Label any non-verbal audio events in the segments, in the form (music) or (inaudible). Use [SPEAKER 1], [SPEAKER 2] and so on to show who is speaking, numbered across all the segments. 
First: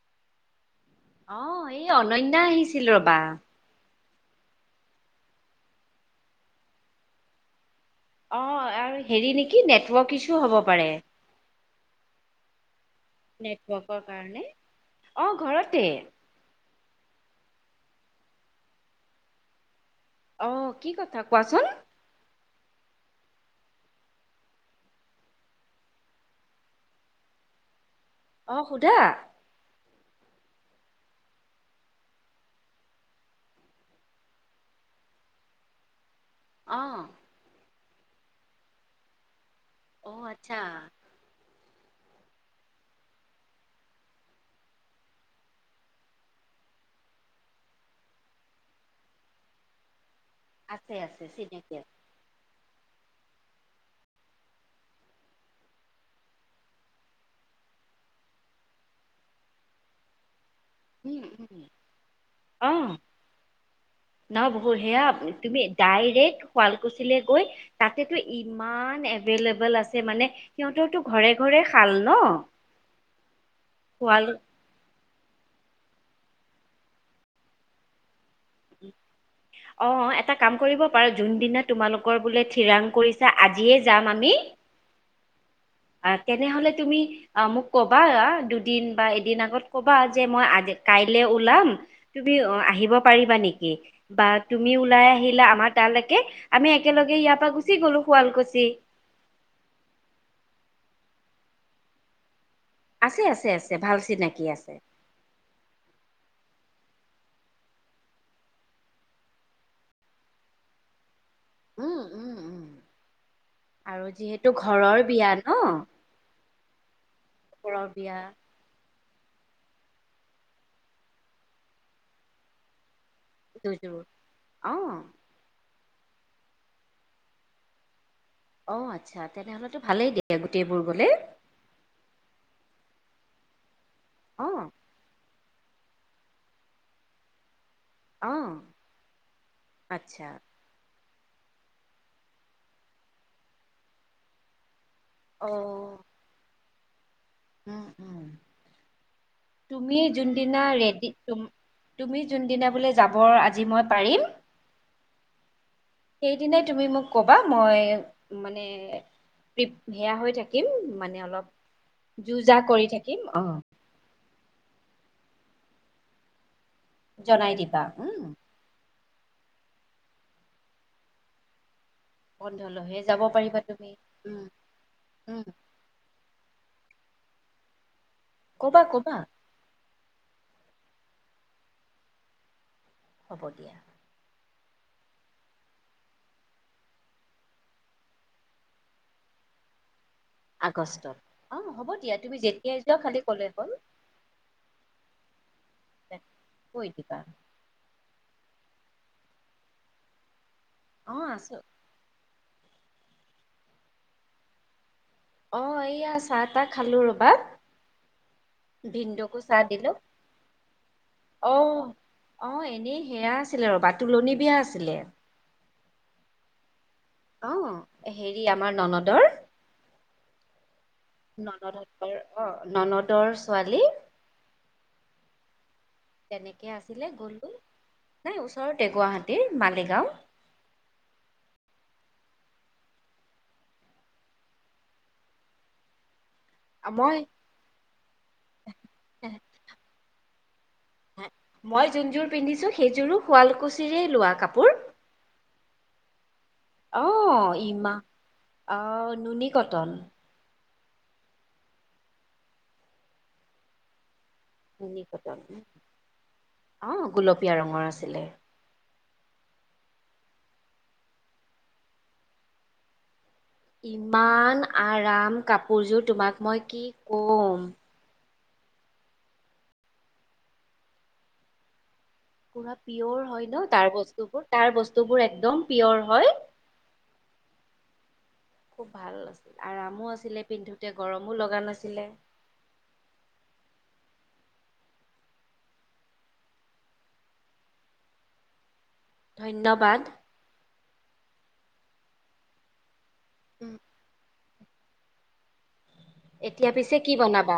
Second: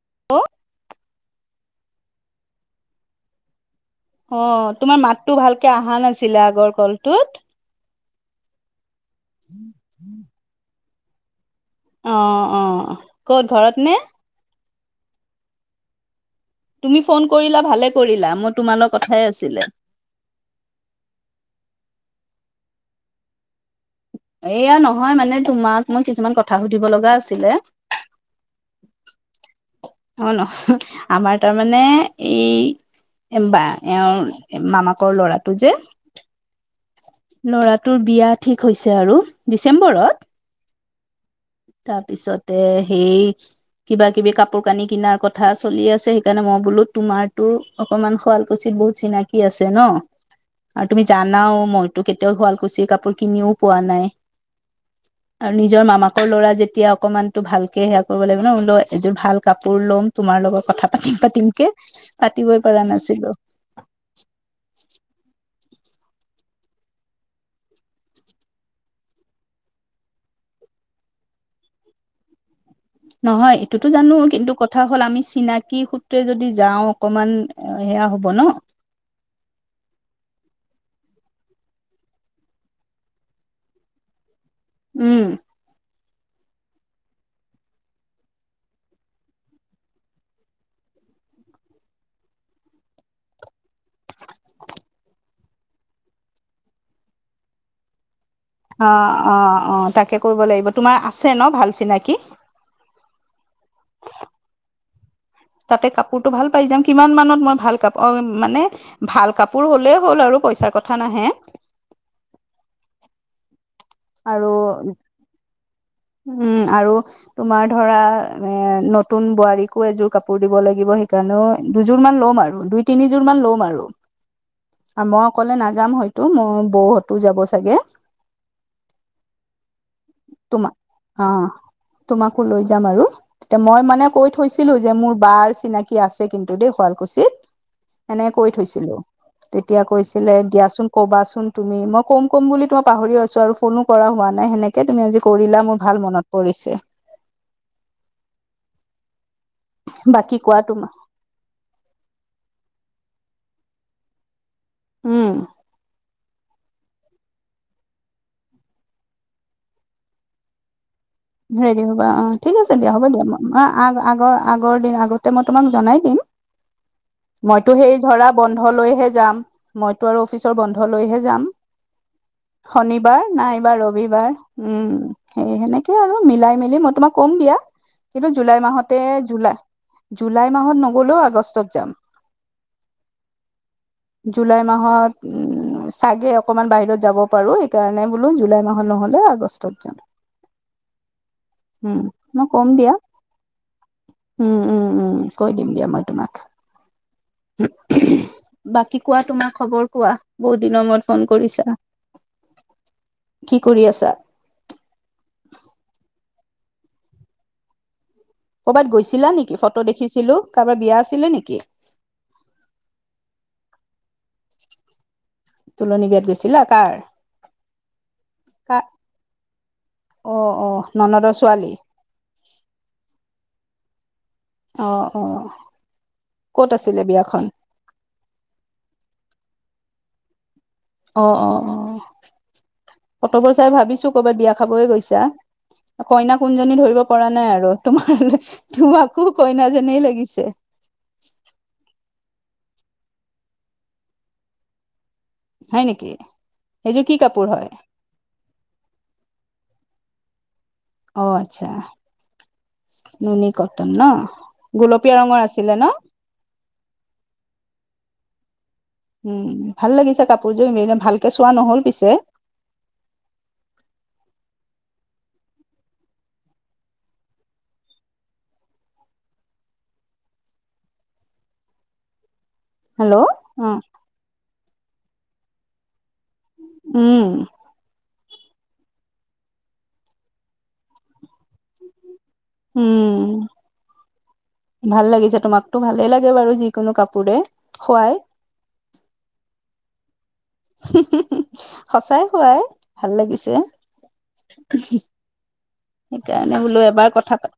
[SPEAKER 1] (inaudible)
[SPEAKER 2] অহ, এই অনন্যা আহিছিল ৰবা।
[SPEAKER 1] অহ, তোমাৰ মাতটো ভালকে আহা নাছিলে আগৰ কলটোত।
[SPEAKER 2] অহ, আৰু হেৰি নেকি নেটৱাৰ্ক ইছু হ'ব পাৰে।
[SPEAKER 1] অহ-অহ, ক'ত ঘৰত নে?
[SPEAKER 2] ভালণে? অহ, ঘৰতে
[SPEAKER 1] তুমি ফোন কৰিলা ভালে কৰিলা মই তোমালৈ কথাই আছিলে
[SPEAKER 2] অহ, কি কথা কোৱাচোন।
[SPEAKER 1] এয়া নহয় মানে তোমাক মই কিছুমান কথা সুধিব লগা আছিলে।
[SPEAKER 2] অহ, সুধা
[SPEAKER 1] অহ, নহয় আমাৰ তাৰমানে এই হেমবা এওঁৰ মামাকৰ ল'ৰাটো যে
[SPEAKER 2] অহ
[SPEAKER 1] ল'ৰাটোৰ বিয়া ঠিক হৈছে আৰু
[SPEAKER 2] অ
[SPEAKER 1] ডিচেম্বৰত।
[SPEAKER 2] আচ্ছা।
[SPEAKER 1] তাৰপিছতে সেই কিবা-কিবি কাপোৰ-কানি কিনাৰ কথা চলি আছে সেইকাৰণে মই বোলো তোমাৰতো অকমান শুৱালকুছিত বহুত চিনাকি আছে ন?
[SPEAKER 2] (inaudible)
[SPEAKER 1] আৰু তুমি
[SPEAKER 2] আছে
[SPEAKER 1] জানাও
[SPEAKER 2] চিনাকি আছে
[SPEAKER 1] মইটো কেতিয়াও তেওঁ শুৱালকুছিৰ কাপোৰ কিনিও পোৱা নাই আৰু নিজৰ মামাক সৰু ল'ৰা যেতিয়া অকনমানতো ভালকে সেয়া কৰিব লাগিব ন লও এযোৰ ভাল কাপোৰ ল'ম তোমাৰ লগত কথা পাতি
[SPEAKER 2] উম
[SPEAKER 1] পাতিম পাতিম
[SPEAKER 2] উম
[SPEAKER 1] কে পাতিবই পৰা নাছিলো।
[SPEAKER 2] নাও বহু সেয়া তুমি ডাইৰেক্ট শুৱালকুছিলে গৈ তাতেতো ইমান এভেইএলেবল আছে মানে। সিহঁতৰতো ঘৰে ঘৰে শাল ন।
[SPEAKER 1] নহয় এইটোতো জানো
[SPEAKER 2] শুৱাল
[SPEAKER 1] কিন্তু কথা কথা হ'ল আমি চিনাকি সূত্ৰে যদি যাওঁ অকমান সেয়া হ'ব ন।
[SPEAKER 2] উম (unintelligible) অহ এটা কাম কৰিব পাৰোঁ যোনদিনা তোমালোকৰ বোলে ঠিৰাং কৰিছা আজিয়ে যাম আমি
[SPEAKER 1] উম
[SPEAKER 2] আহ তেনেহলে তুমি অহ মোক কবা আহ দুদিন বা এদিন আগত কবা যে মই আজি কাইলে ওলাম তুমি অহ আহিব পাৰিবা নেকি বা তুমি ওলাই আহিলা আমাৰ তালেকে আমি একেলগে ইয়াৰ পৰা গুচি গলো শুৱালকুছি
[SPEAKER 1] অহ অহ অহ তাকে কৰিব লাগিব তোমাৰ আছে ন ভাল চিনাকি।
[SPEAKER 2] আছে আছে আছে ভাল চিনাকি আছে।
[SPEAKER 1] তাতে কাপোৰটো ভাল পাই যাম কিমান মানত মই ভাল কাপোৰ অহ মানে। ভাল কাপোৰ হ'লেই হ'ল আৰু পইচাৰ কথা নাহে
[SPEAKER 2] উম উম উম আৰু যিহেতু ঘৰৰ বিয়া ন।
[SPEAKER 1] উম আৰু তোমাৰ
[SPEAKER 2] ঘৰৰ
[SPEAKER 1] ধৰা
[SPEAKER 2] বিয়া
[SPEAKER 1] এ নতুন বোৱাৰীকো, এযোৰ কাপোৰ দিব লাগিব। সেইকাৰণেও, দুযোৰ মান ল'ম আৰু, দুই তিনিযোৰ মান ল'ম আৰু।
[SPEAKER 2] দুযোৰ অ
[SPEAKER 1] মই অকলে নাযাম হয়তো মোৰ, বৌ হতো যাব চাগে।
[SPEAKER 2] অ', আচ্ছা। তেনেহ'লেতো ভালেই দিয়ক,
[SPEAKER 1] তোমা
[SPEAKER 2] গোটেইবোৰ গ'লে।
[SPEAKER 1] অ', তোমাকো লৈ যাম আৰু। ত, মই মানে কৈ
[SPEAKER 2] অ
[SPEAKER 1] থৈছিলো, যে মোৰ বাৰ চিনাকী কি আছে কিন্তু দেই, শুৱালকুছিত। এনেকে
[SPEAKER 2] অ
[SPEAKER 1] কৈ থৈছিলো, তেতিয়া
[SPEAKER 2] আচ্ছা
[SPEAKER 1] কৈছিলে দিয়াচোন কবাচোন তুমি, মই ক'ম-কম বুলি তোমাৰ পাহৰি আছো, আৰু ফোনো কৰা হোৱা নাই। সেনেকে তুমি আজি
[SPEAKER 2] অ
[SPEAKER 1] কৰিলা, মোৰ ভাল মনত পৰিছে।
[SPEAKER 2] উম-উম, তুমি
[SPEAKER 1] বাকী কোৱা
[SPEAKER 2] যোনদিনা
[SPEAKER 1] তোমাৰ
[SPEAKER 2] ৰেডি তুমি যোনদিনা বোলে যাব, আজি মই পাৰিম
[SPEAKER 1] উম।
[SPEAKER 2] সেইদিনাই তুমি মোক কবা, মই মানে (unintelligible) সেয়া হৈ থাকিম। মানে অলপ
[SPEAKER 1] ৰেডি হ'বা অ',
[SPEAKER 2] যো জা
[SPEAKER 1] ঠিক আছে
[SPEAKER 2] কৰি
[SPEAKER 1] দিয়া, হ'ব
[SPEAKER 2] থাকিম
[SPEAKER 1] দিয়া,
[SPEAKER 2] অ
[SPEAKER 1] অ-আগ-আগৰ, আগৰ দিন তে, মই তোমাক জনাই দিম,
[SPEAKER 2] জনাই
[SPEAKER 1] মইতো
[SPEAKER 2] দিবা
[SPEAKER 1] হেই
[SPEAKER 2] উম
[SPEAKER 1] ধৰা ব বন্ধ লৈহে যাম, মইতো আৰু অফিচৰ বন্ধ লৈহে যাম।
[SPEAKER 2] বন্ধলৈহে যাব
[SPEAKER 1] শনিবাৰ
[SPEAKER 2] পাৰিবা
[SPEAKER 1] নাইবা
[SPEAKER 2] তুমি
[SPEAKER 1] ৰবিবাৰ, উম,
[SPEAKER 2] উম
[SPEAKER 1] সেই সেনেক কেই আৰু মিলাই মেলি, মই তোমাক কম দিয়া, কিন্তু জুলাই
[SPEAKER 2] ক'বা
[SPEAKER 1] মাহতে,
[SPEAKER 2] ক'বা
[SPEAKER 1] জুলাই জুলাই মাহত নগ'লেও, আগষ্টত যাম।
[SPEAKER 2] হ'ব দিয়া।
[SPEAKER 1] জুলাই মাহত, উম চাগে, অকমান বাহিৰত যাব পাৰো। সেইকাৰণে বোলো, জুলাই মাহত নহ'লে আগষ্টত যাম।
[SPEAKER 2] আগষ্টত, অ', হ'ব
[SPEAKER 1] উম
[SPEAKER 2] দিয়া, তুমি
[SPEAKER 1] মই কম
[SPEAKER 2] যেতিয়াই
[SPEAKER 1] দিয়া
[SPEAKER 2] যোৱা, খালি ক'লে হ'ল।
[SPEAKER 1] উম, উম, উম, কৈ দিম দিয়া, মই তোমাক।
[SPEAKER 2] কৈ দিবা
[SPEAKER 1] উ উহো, বাকী কোৱা, তোমাৰ খবৰ কোৱা? বহুত দিনৰ মূৰত
[SPEAKER 2] অ
[SPEAKER 1] ফোন
[SPEAKER 2] আছো
[SPEAKER 1] কৰিছা। কি কৰি আছা?
[SPEAKER 2] অ', এইয়া চাহ - তাহ খালো ৰবা।
[SPEAKER 1] কৰ'বাত গৈছিলা
[SPEAKER 2] ভিনদেউকো
[SPEAKER 1] নেকি?
[SPEAKER 2] চাহ
[SPEAKER 1] ফটো
[SPEAKER 2] দিলো
[SPEAKER 1] দেখিছিলো কাৰোবাৰ বিয়া আছিলে নেকি?
[SPEAKER 2] অঁ', এনেই সেয়া আছিলে ৰবা, তোলনি বিয়া আছিলে।
[SPEAKER 1] তোলনি বিয়াত গৈছিলা, কাৰ?
[SPEAKER 2] অ', হেৰি আমাৰ ননদৰ।
[SPEAKER 1] অঁ', অঁ।
[SPEAKER 2] ননদহতৰ অ', ননদৰ ছোৱালী।
[SPEAKER 1] অ', অ।
[SPEAKER 2] তেনেকে
[SPEAKER 1] ক'ত
[SPEAKER 2] আছিলে
[SPEAKER 1] বিয়াখন
[SPEAKER 2] গ'লো, নাই ওচৰতে গুৱাহাটীৰ মালিগাঁও।
[SPEAKER 1] অ', অ', অহ, ফটবোৰ চাই ভাবিছো কৰ'বাত বিয়া খাবয়ে গৈছা। অ কইনা কোনজনী ধৰিব
[SPEAKER 2] মই
[SPEAKER 1] পৰা নাই আৰু তোমাৰলে তোমাকো কইনাজনীয়ে লাগিছে।
[SPEAKER 2] হে, মই যোনযোৰ পিন্ধিছো সেইযোৰো শুৱালকুছিৰে লোৱা কাপোৰ।
[SPEAKER 1] হয় নেকি সেইযোৰ কি কাপোৰ
[SPEAKER 2] অ',
[SPEAKER 1] হয়
[SPEAKER 2] ইমা অ নুনি কটন।
[SPEAKER 1] অ', আচ্ছা, নুনী কটন ন'?
[SPEAKER 2] নুনী
[SPEAKER 1] গোলপীয়া
[SPEAKER 2] কটন
[SPEAKER 1] ৰঙৰ আছিলে ন'?
[SPEAKER 2] অ', গুলপীয়া ৰঙৰ আছিলে।
[SPEAKER 1] উম, ভাল লাগিছে কাপোৰযোৰ, ইনে ভালকে চোৱা নহল পিছে।
[SPEAKER 2] ইমান আৰাম কাপোৰযোৰ, তোমাক মই কি ক'ম। পুৰা
[SPEAKER 1] হেল্ল'
[SPEAKER 2] পিয়ৰ
[SPEAKER 1] অ
[SPEAKER 2] হয় ন' তাৰ বস্তুবোৰ, তাৰ বস্তুবোৰ একদম পিয়ৰ হয়।
[SPEAKER 1] উম।
[SPEAKER 2] খুব ভাল আছিল, আৰামো আছিলে পিন্ধোতে, গৰমো লগা নাছিলে।
[SPEAKER 1] উম। ভাল লাগিছে তোমাকতো ভালে লাগে বাৰু যিকোনো কাপোৰে খোৱাই।
[SPEAKER 2] ধন্যবাদ।
[SPEAKER 1] (unintelligible) সঁচাই খোৱাই ভাল লাগিছে উহু।
[SPEAKER 2] এতিয়া পিছে কি
[SPEAKER 1] কথা পা
[SPEAKER 2] বনাবা?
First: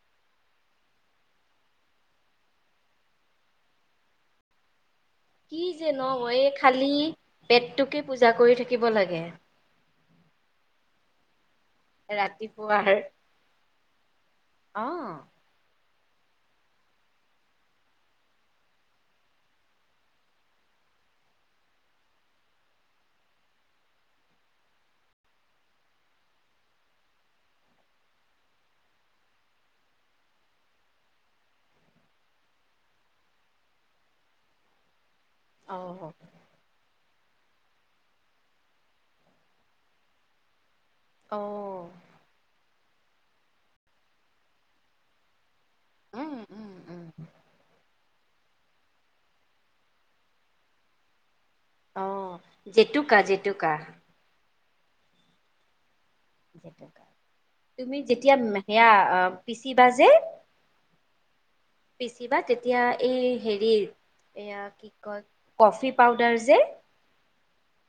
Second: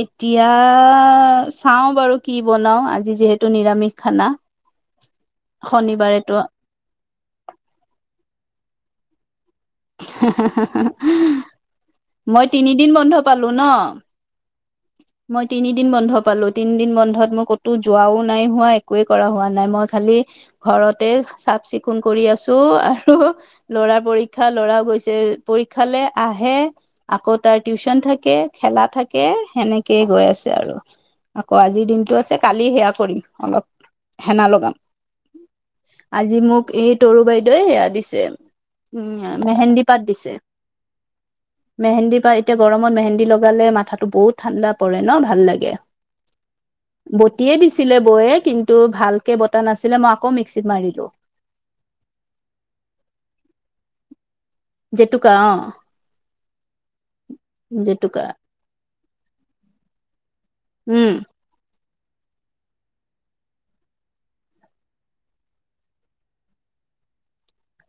[SPEAKER 1] এতিয়া চাওঁ বাৰু কি বনাও আজি যিহেতু নিৰামিষ খানা।
[SPEAKER 2] কি যে ন
[SPEAKER 1] শনিবাৰেতো
[SPEAKER 2] এই খালী পেটটোকে পূজা কৰি থাকিব লাগে।
[SPEAKER 1] (unintelligible) মই
[SPEAKER 2] ৰাতিপুৱাৰ
[SPEAKER 1] তিনিদিন বন্ধ পালো ন?
[SPEAKER 2] অ।
[SPEAKER 1] মই তিনিদিন বন্ধ পালো তিনিদিন বন্ধত মোৰ ক'তো যোৱাও নাই হোৱা একোৱেই কৰা হোৱা নাই, মই খালি ঘৰতে চাফ - চিকুণ কৰি আছো আৰু লৰা পৰীক্ষা লৰাও গৈছে পৰীক্ষালে আহে আকৌ তাৰ টিউচন থাকে, খেলা থাকে। সেনেকেই গৈ আছে আৰু আকৌ আজিৰ দিনটো আছে কালি সেয়া কৰিম অলপ। হেনা লগাম,
[SPEAKER 2] অ
[SPEAKER 1] আজি মোক ই তৰু বাইদেৱে সেয়া দিছে উম মেহেন্দী পাত দিছে।
[SPEAKER 2] অ
[SPEAKER 1] মেহেন্দিৰ পাত এতিয়া গৰমত মেহেন্দী লগালে মাথাটো বহুত ঠাণ্ডা পৰে ন ভাল লাগে।
[SPEAKER 2] উম উম উম
[SPEAKER 1] বটিয়ে দিছিলে বৌয়ে কিন টো ভালকে বতা নাছিলে মই আকৌ মিক্সিত মাৰিলো।
[SPEAKER 2] অ জেতুকা জেতুকা।
[SPEAKER 1] জেতুকা অ।
[SPEAKER 2] জেতুকা, তুমি
[SPEAKER 1] জেতুকা
[SPEAKER 2] যেতিয়া সেয়া আ পিচিবা যে
[SPEAKER 1] উম
[SPEAKER 2] পিচিবা তেতিয়া এই হেৰিৰ এয়া কি কয় কফি পাউদাৰ যে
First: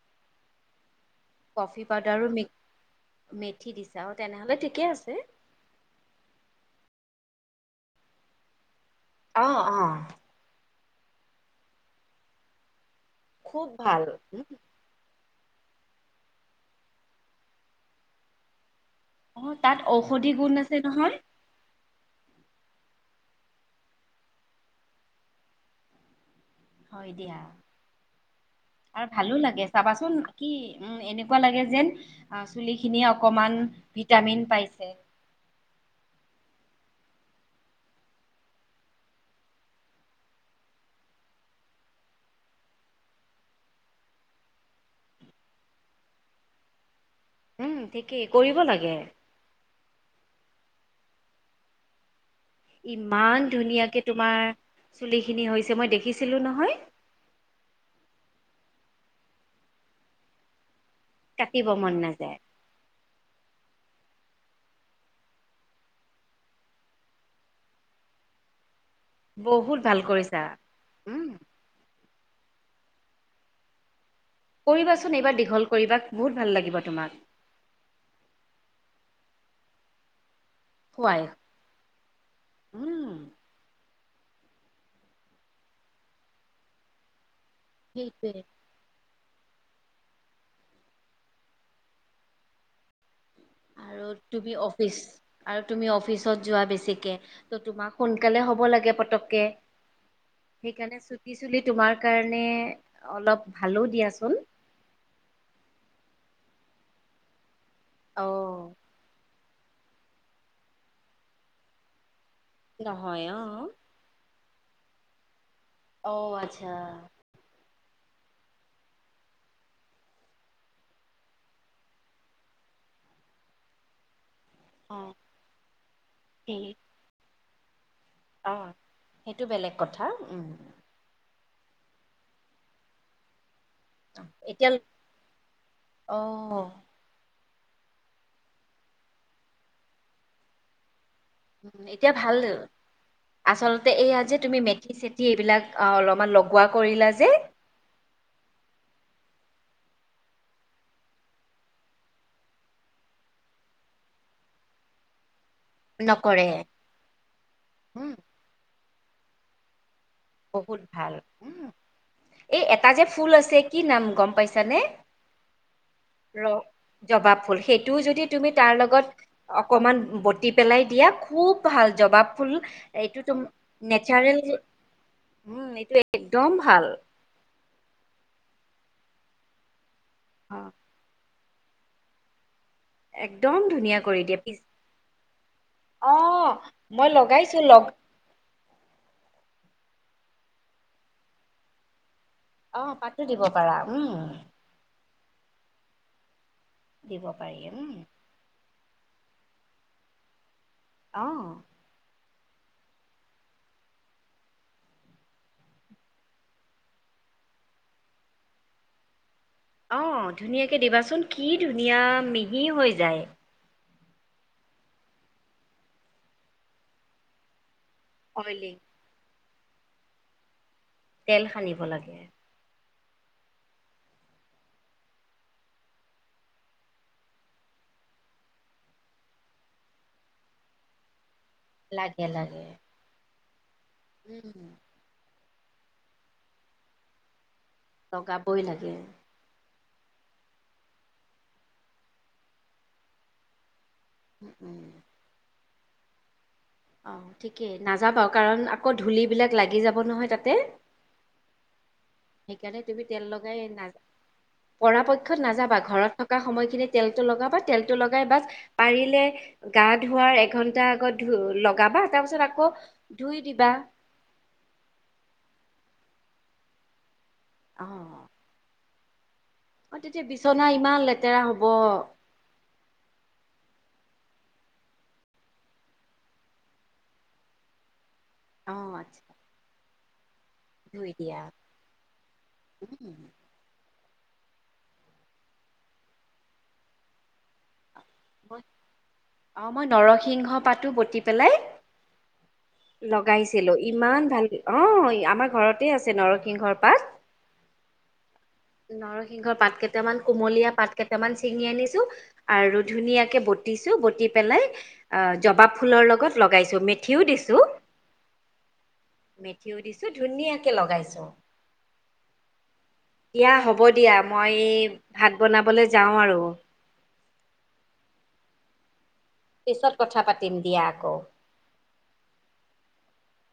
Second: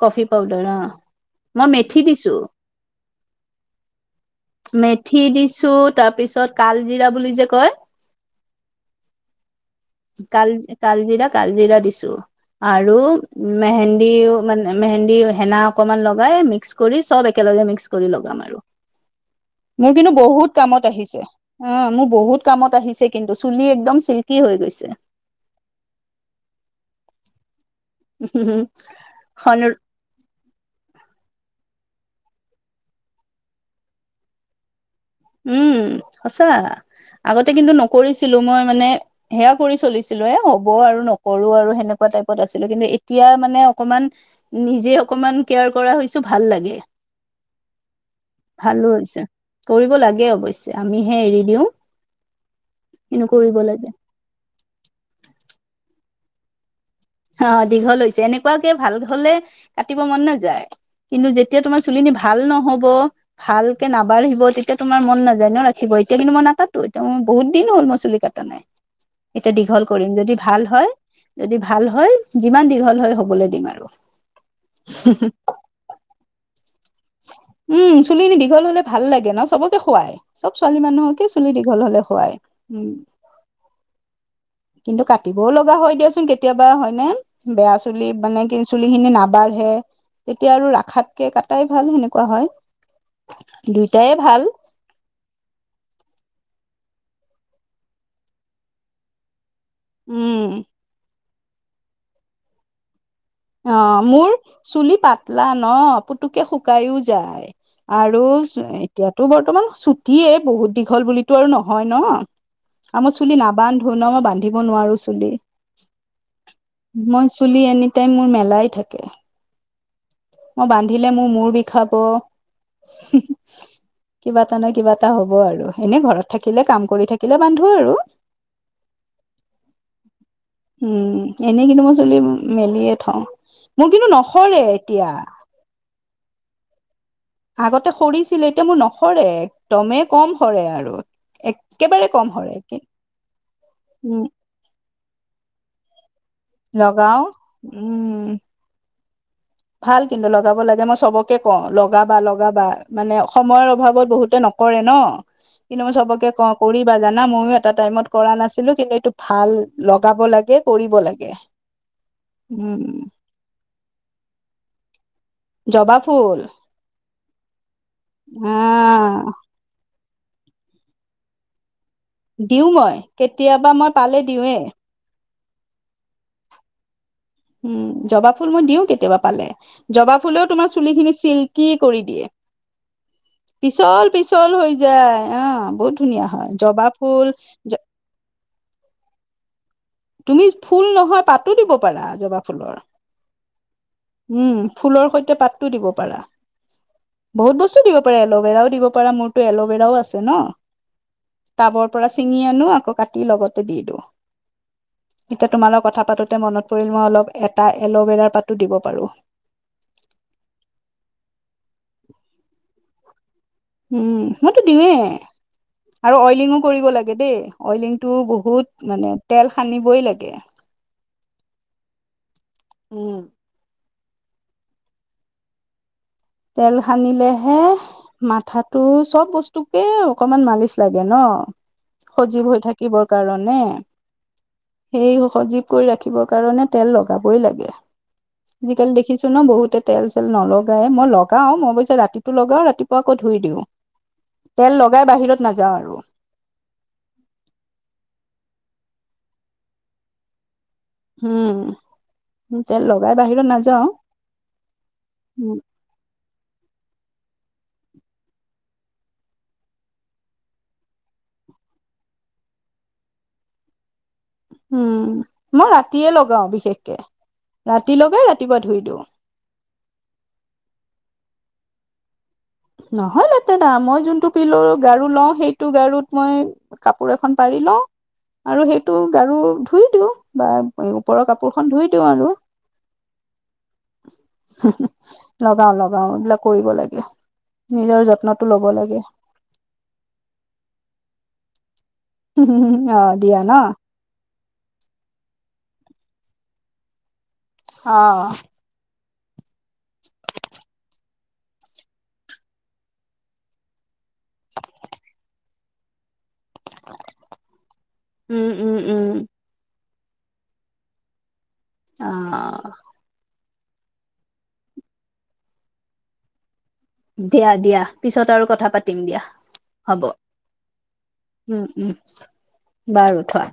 [SPEAKER 1] কফি পাউদাৰ অ মই
[SPEAKER 2] কফি
[SPEAKER 1] মেথি
[SPEAKER 2] পাউদাৰো
[SPEAKER 1] দিছো
[SPEAKER 2] মে মেথি দিছা আৰু অ তেনেহ'লে ঠিকে আছে।
[SPEAKER 1] মেথি দিছো তাৰপিছত কালজিৰা বুলি যে কয়
[SPEAKER 2] অ অ
[SPEAKER 1] কাল কালজিৰা কালজিৰা দিছো আৰু
[SPEAKER 2] খুব ভাল।
[SPEAKER 1] মেহেন্দিও মানে মেহেন্দি হেনা অকনমান লগাই মিক্স কৰি সব একেলগে মিক্স কৰি লগাম আৰু
[SPEAKER 2] অ তাত
[SPEAKER 1] মোৰ কিন্তু
[SPEAKER 2] ঔষধি গুণ
[SPEAKER 1] বহুত
[SPEAKER 2] আছে
[SPEAKER 1] কামত
[SPEAKER 2] নহয়
[SPEAKER 1] আহিছে অ মোৰ বহুত কামত আহিছে কিন্তু চুলি একদম চিল্কি হৈ গৈছে
[SPEAKER 2] হয় দিয়া আৰু ভালো
[SPEAKER 1] সন
[SPEAKER 2] লাগে চাবাচোন কি এনেকুৱা লাগে যেন চুলিখিনিয়ে অকণমান ভিটামিন পাইছে
[SPEAKER 1] উম সঁচা আগতে কিন্তু নকৰিছিলো মই মানে সেয়া কৰি চলিছিলো এ হ'ব আৰু নকৰো আৰু সেনেকুৱা টাইপত আছিলো কিন্তু এতিয়া মানে অকমান নিজে অকমান কেয়াৰ কৰা হৈছো ভাল লাগে
[SPEAKER 2] উম ঠিকেই কৰিব
[SPEAKER 1] ভালো
[SPEAKER 2] লাগে
[SPEAKER 1] হৈছে কৰিব লাগে অৱশ্যে আমিহে এৰি দিওঁ
[SPEAKER 2] ইমান ধুনীয়াকে তোমাৰ চুলিখিনি হৈছে মই দেখিছিলো নহয়
[SPEAKER 1] অ দীঘল হৈছে এনেকুৱাকে ভাল হলে কাটিব মন নাযায় কিন্তু যেতিয়া
[SPEAKER 2] কাটিব
[SPEAKER 1] তোমাৰ
[SPEAKER 2] মন
[SPEAKER 1] চুলিখিনি
[SPEAKER 2] নাযায়
[SPEAKER 1] ভাল নহব ভালকে নাবাঢ়িব তেতিয়া তোমাৰ মন নাযায় ন ৰাখিব এতিয়া কিন্তু মই নাকাতো এতিয়া মই বহুত দিন হ'ল মই চুলি কাটা নাই
[SPEAKER 2] (inaudible)
[SPEAKER 1] এতিয়া দীঘল
[SPEAKER 2] ভাল
[SPEAKER 1] কৰিম যদি
[SPEAKER 2] কৰিছা
[SPEAKER 1] ভাল হয়
[SPEAKER 2] উম।
[SPEAKER 1] যদি ভাল হয় যিমান দীঘল হয় হবলৈ দিম আৰু
[SPEAKER 2] কৰিবাচোন এইবাৰ দীঘল কৰিবা বহুত ভাল লাগিব তোমাক
[SPEAKER 1] উম চুলিখিনি দীঘল হলে ভাল লাগে ন চবকে সুৱাই চব ছোৱালী
[SPEAKER 2] খোৱাই
[SPEAKER 1] মানুহকে চুলি দীঘল হলে শুৱায় উ,
[SPEAKER 2] উম।
[SPEAKER 1] কিন্তু কাটিবও লগা হয়। দিয়াচোন কেতিয়াবা হয়নে? বেয়া চুলি মানে
[SPEAKER 2] সেইটোৱে
[SPEAKER 1] কি? চুলি খিনি নাবঢ়ে তেতিয়া আৰু ৰাখাতকে কটাই ভাল সেনেকুৱা হয়।
[SPEAKER 2] আৰু
[SPEAKER 1] দুইটাই ভাল
[SPEAKER 2] তুমি অফিচ আৰু তুমি অফিচত যোৱা বেছিকৈ ত', তোমাক সোনকালে হব লাগে। পতককে
[SPEAKER 1] উম',
[SPEAKER 2] সেইকাৰণে চুটি চুলি তোমাৰ কাৰণে অলপ ভালো
[SPEAKER 1] অ', মোৰ
[SPEAKER 2] দিয়াচোন।
[SPEAKER 1] চুলি পাতলা ন পুতুকে শুকাইও যায়। আৰু
[SPEAKER 2] অ',
[SPEAKER 1] এতিয়াতো বৰ্তমান ছুটিয়ে বহুত দীঘল বুলিতো আৰু নহয় ন আৰু মই
[SPEAKER 2] নহয়
[SPEAKER 1] চুলি
[SPEAKER 2] অ'।
[SPEAKER 1] নাবান্ধো ন মই বান্ধিব নোৱাৰো চুলি
[SPEAKER 2] অ', আচ্ছা।
[SPEAKER 1] মই চুলি এনি টাইম মোৰ মেলাই থাকে। মই বান্ধিলে মোৰ মূৰ বিষাব কিবা এটা নহয় কিবা এটা
[SPEAKER 2] অ',
[SPEAKER 1] হব আৰু এনে ঘৰত
[SPEAKER 2] সেই
[SPEAKER 1] থাকিলে কাম কৰি থাকিলে। বান্ধো আৰু
[SPEAKER 2] অ', সেইটো বেলেগ কথা
[SPEAKER 1] উম', এনেই কিন্তু মই চুলি মেলিয়ে থওঁ মোৰ কিন্তু
[SPEAKER 2] আহ
[SPEAKER 1] নসৰে
[SPEAKER 2] এতিয়া আহ
[SPEAKER 1] আগতে সৰিছিলে। এতিয়া মোৰ নসৰে একদমেই কম সৰে আৰু
[SPEAKER 2] উ',
[SPEAKER 1] একেবাৰে
[SPEAKER 2] এতিয়া
[SPEAKER 1] কম
[SPEAKER 2] ভাল
[SPEAKER 1] সৰে
[SPEAKER 2] আচলতে এইয়া
[SPEAKER 1] উম
[SPEAKER 2] যে তুমি মেথি চেঠি এইবিলাক অলপমান লগ
[SPEAKER 1] লগাও উ, ভাল কিন্তু, লগাব লাগে মই চবকে কওঁ লগাবা-লগাবা মানে সময়ৰ অভাৱত বহুতে নকৰে ন।
[SPEAKER 2] (inaudible)
[SPEAKER 1] কিন্তু, মই চবকে ক‌ওঁ
[SPEAKER 2] নকৰে।
[SPEAKER 1] কৰিবা জানা মইয়ো এটা টাইমত
[SPEAKER 2] উম
[SPEAKER 1] কৰা নাছিলোঁ কিন্তু এইটো ভাল লগাব লাগে,
[SPEAKER 2] বহুত
[SPEAKER 1] কৰিব
[SPEAKER 2] ভাল
[SPEAKER 1] লাগে।
[SPEAKER 2] উম এই এটা
[SPEAKER 1] উম-উম!
[SPEAKER 2] যে ফুল আছে কি নাম গম পাইছানে?
[SPEAKER 1] জবা ফুল
[SPEAKER 2] ৰ জবা ফুল সেইটোও যদি তুমি তাৰ
[SPEAKER 1] আহ
[SPEAKER 2] লগত অকমান বটি পেলাই দিয়া খুব ভাল জবা ফুল
[SPEAKER 1] দিও মই
[SPEAKER 2] এইটো তুম
[SPEAKER 1] কেতিয়াবা মই পালে
[SPEAKER 2] নেচাৰেল
[SPEAKER 1] দিওঁৱে
[SPEAKER 2] যে উম! এইটো একদম ভাল।
[SPEAKER 1] উম! জবা ফুল মই দিওঁ কেতিয়াবা পালে। জবা ফুলেও
[SPEAKER 2] অ',
[SPEAKER 1] তোমাৰ চুলিখিনি চিল্কি কৰি দিয়ে।
[SPEAKER 2] একদম ধুনীয়া কৰি দিয়ে
[SPEAKER 1] পিছল-পিছল
[SPEAKER 2] পিছ
[SPEAKER 1] হৈ যায়, আহ বহুত
[SPEAKER 2] অ
[SPEAKER 1] ধুনীয়া হয়। জবা
[SPEAKER 2] মই
[SPEAKER 1] ফুল
[SPEAKER 2] লগাইছো লগ
[SPEAKER 1] তুমি ফুল নহয় পাতো দিব পাৰা জবা
[SPEAKER 2] অ
[SPEAKER 1] ফুলৰ।
[SPEAKER 2] পাতো দিব পাৰা উম।
[SPEAKER 1] ফুলৰ সৈতে পাতো দিব পাৰা।
[SPEAKER 2] দিব পাৰি
[SPEAKER 1] বহুত বস্তু
[SPEAKER 2] উম
[SPEAKER 1] দিব পাৰে এইয়াত। এল'ভেৰাও দিব পাৰা, মোৰতো এল'ভেৰাও আছে ন।
[SPEAKER 2] অঁ!
[SPEAKER 1] টাবৰ পৰা ছিঙি আনো আকৌ কাটি লগতে দি দিওঁ। এতিয়া তোমাৰ লগত কথা পাতোতে মনত পৰিল মই অলপ এটা এল'ভেৰাৰ পাতো দিব পাৰোঁ।
[SPEAKER 2] অঁ! ধুনীয়াকে দিবা চোন কি ধুনীয়া মিহি হৈ যায়।
[SPEAKER 1] উম! মইতো দিওঁৱে আৰু অইলিঙো কৰিব লাগে দেই। অইলিংটো
[SPEAKER 2] অইলি
[SPEAKER 1] বহুত মানে তেল সানিবই লাগে।
[SPEAKER 2] তেল সানিব লাগে।
[SPEAKER 1] উম! তেল সানিলেহে মাথাটো চব বস্তুকে অকমান মালিচ লাগে ন।
[SPEAKER 2] লাগে
[SPEAKER 1] সজিব হৈ
[SPEAKER 2] লাগে
[SPEAKER 1] থাকিবৰ কাৰণে।
[SPEAKER 2] উম!
[SPEAKER 1] সেই সজীৱ কৰি ৰাখিবৰ কাৰণে তেল লগাবই লাগে।
[SPEAKER 2] লগাবই লাগে।
[SPEAKER 1] আজিকালি দেখিছোঁ ন বহুতে তেল-চেল নলগাই মই লগাও মই অৱশ্যে ৰাতিটো লগাও ৰাতিপুৱা ধুই দিওঁ।
[SPEAKER 2] উম,
[SPEAKER 1] তেল
[SPEAKER 2] উম।
[SPEAKER 1] লগাই বাহিৰত নাযাওঁ আৰু।
[SPEAKER 2] অঁ! ঠিকেই নাযাবাও কাৰণ আকৌ ধূলিবিলাক লাগি যাব নহয় তাতে।
[SPEAKER 1] উম!
[SPEAKER 2] সেইকাৰণে তুমি তেল লগাই না পৰাপক্ষত
[SPEAKER 1] উম
[SPEAKER 2] নাযাবা ঘৰত থকা থকা সময়খিনি তেলটো লগাবা তেলটো লগাই বাদ পাৰিলে গা ধোৱাৰ এঘন্টা আগত ধু লগা বা এটা পাছত আকৌ ধুই দিবা।
[SPEAKER 1] উম! মই ৰাতিয়ে লগাও বিশেষকে, ৰাতি লগাই
[SPEAKER 2] অ',
[SPEAKER 1] ৰাতিপুৱা ধুই দিওঁ।
[SPEAKER 2] অ! তেতিয়া বিচনা ইমান লেতেৰা হ'ব।
[SPEAKER 1] নহয় লেতেৰা মই যোনটো পিল গাৰু লওঁ সেইটো গাৰুত মই কাপোৰ এখন পাৰি লওঁ আৰু
[SPEAKER 2] অ',
[SPEAKER 1] সেইটো
[SPEAKER 2] আচ্ছা
[SPEAKER 1] গাৰু ধুই দিওঁ বা উম!
[SPEAKER 2] ধুই
[SPEAKER 1] ওপৰৰ
[SPEAKER 2] দিয়া।
[SPEAKER 1] কাপোৰখন ধুই দিওঁ আৰু।
[SPEAKER 2] উম।
[SPEAKER 1] (unintelligible) লগাও-লগাও এইবিলাক কৰিব লাগে, নিজৰ যত্নটো লব লাগে।
[SPEAKER 2] অঁ! মই নৰসিংহ পাতো বতি পেলাই
[SPEAKER 1] অ দিয়া
[SPEAKER 2] লগাইছিলো।
[SPEAKER 1] ন
[SPEAKER 2] ইমান ভাল অঁ আমাৰ ঘৰতে আছে নৰসিংহৰ পাত।
[SPEAKER 1] অ
[SPEAKER 2] নৰসিংহৰ পাত কেইটামান কুমলীয়া পাত কেইটামান ছিঙি আনিছো আৰু ধুনীয়াকে বটিছো বতি পেলাই অ জবা ফুলৰ লগত লগাই মেথিও দিছোঁ
[SPEAKER 1] উম উম উম
[SPEAKER 2] মেথিও দিছোঁ ধুনীয়াকে লগাইছো
[SPEAKER 1] অ
[SPEAKER 2] এয়া হ'ব দিয়া মই এই ভাত বনাবলৈ যাওঁ আৰু
[SPEAKER 1] দিয়া দিয়া পিছত আৰু কথা পাতিম দিয়া
[SPEAKER 2] পিছত
[SPEAKER 1] হ'ব
[SPEAKER 2] কথা পাতিম দিয়া আকৌ।
[SPEAKER 1] উম উম বাৰু থোৱা।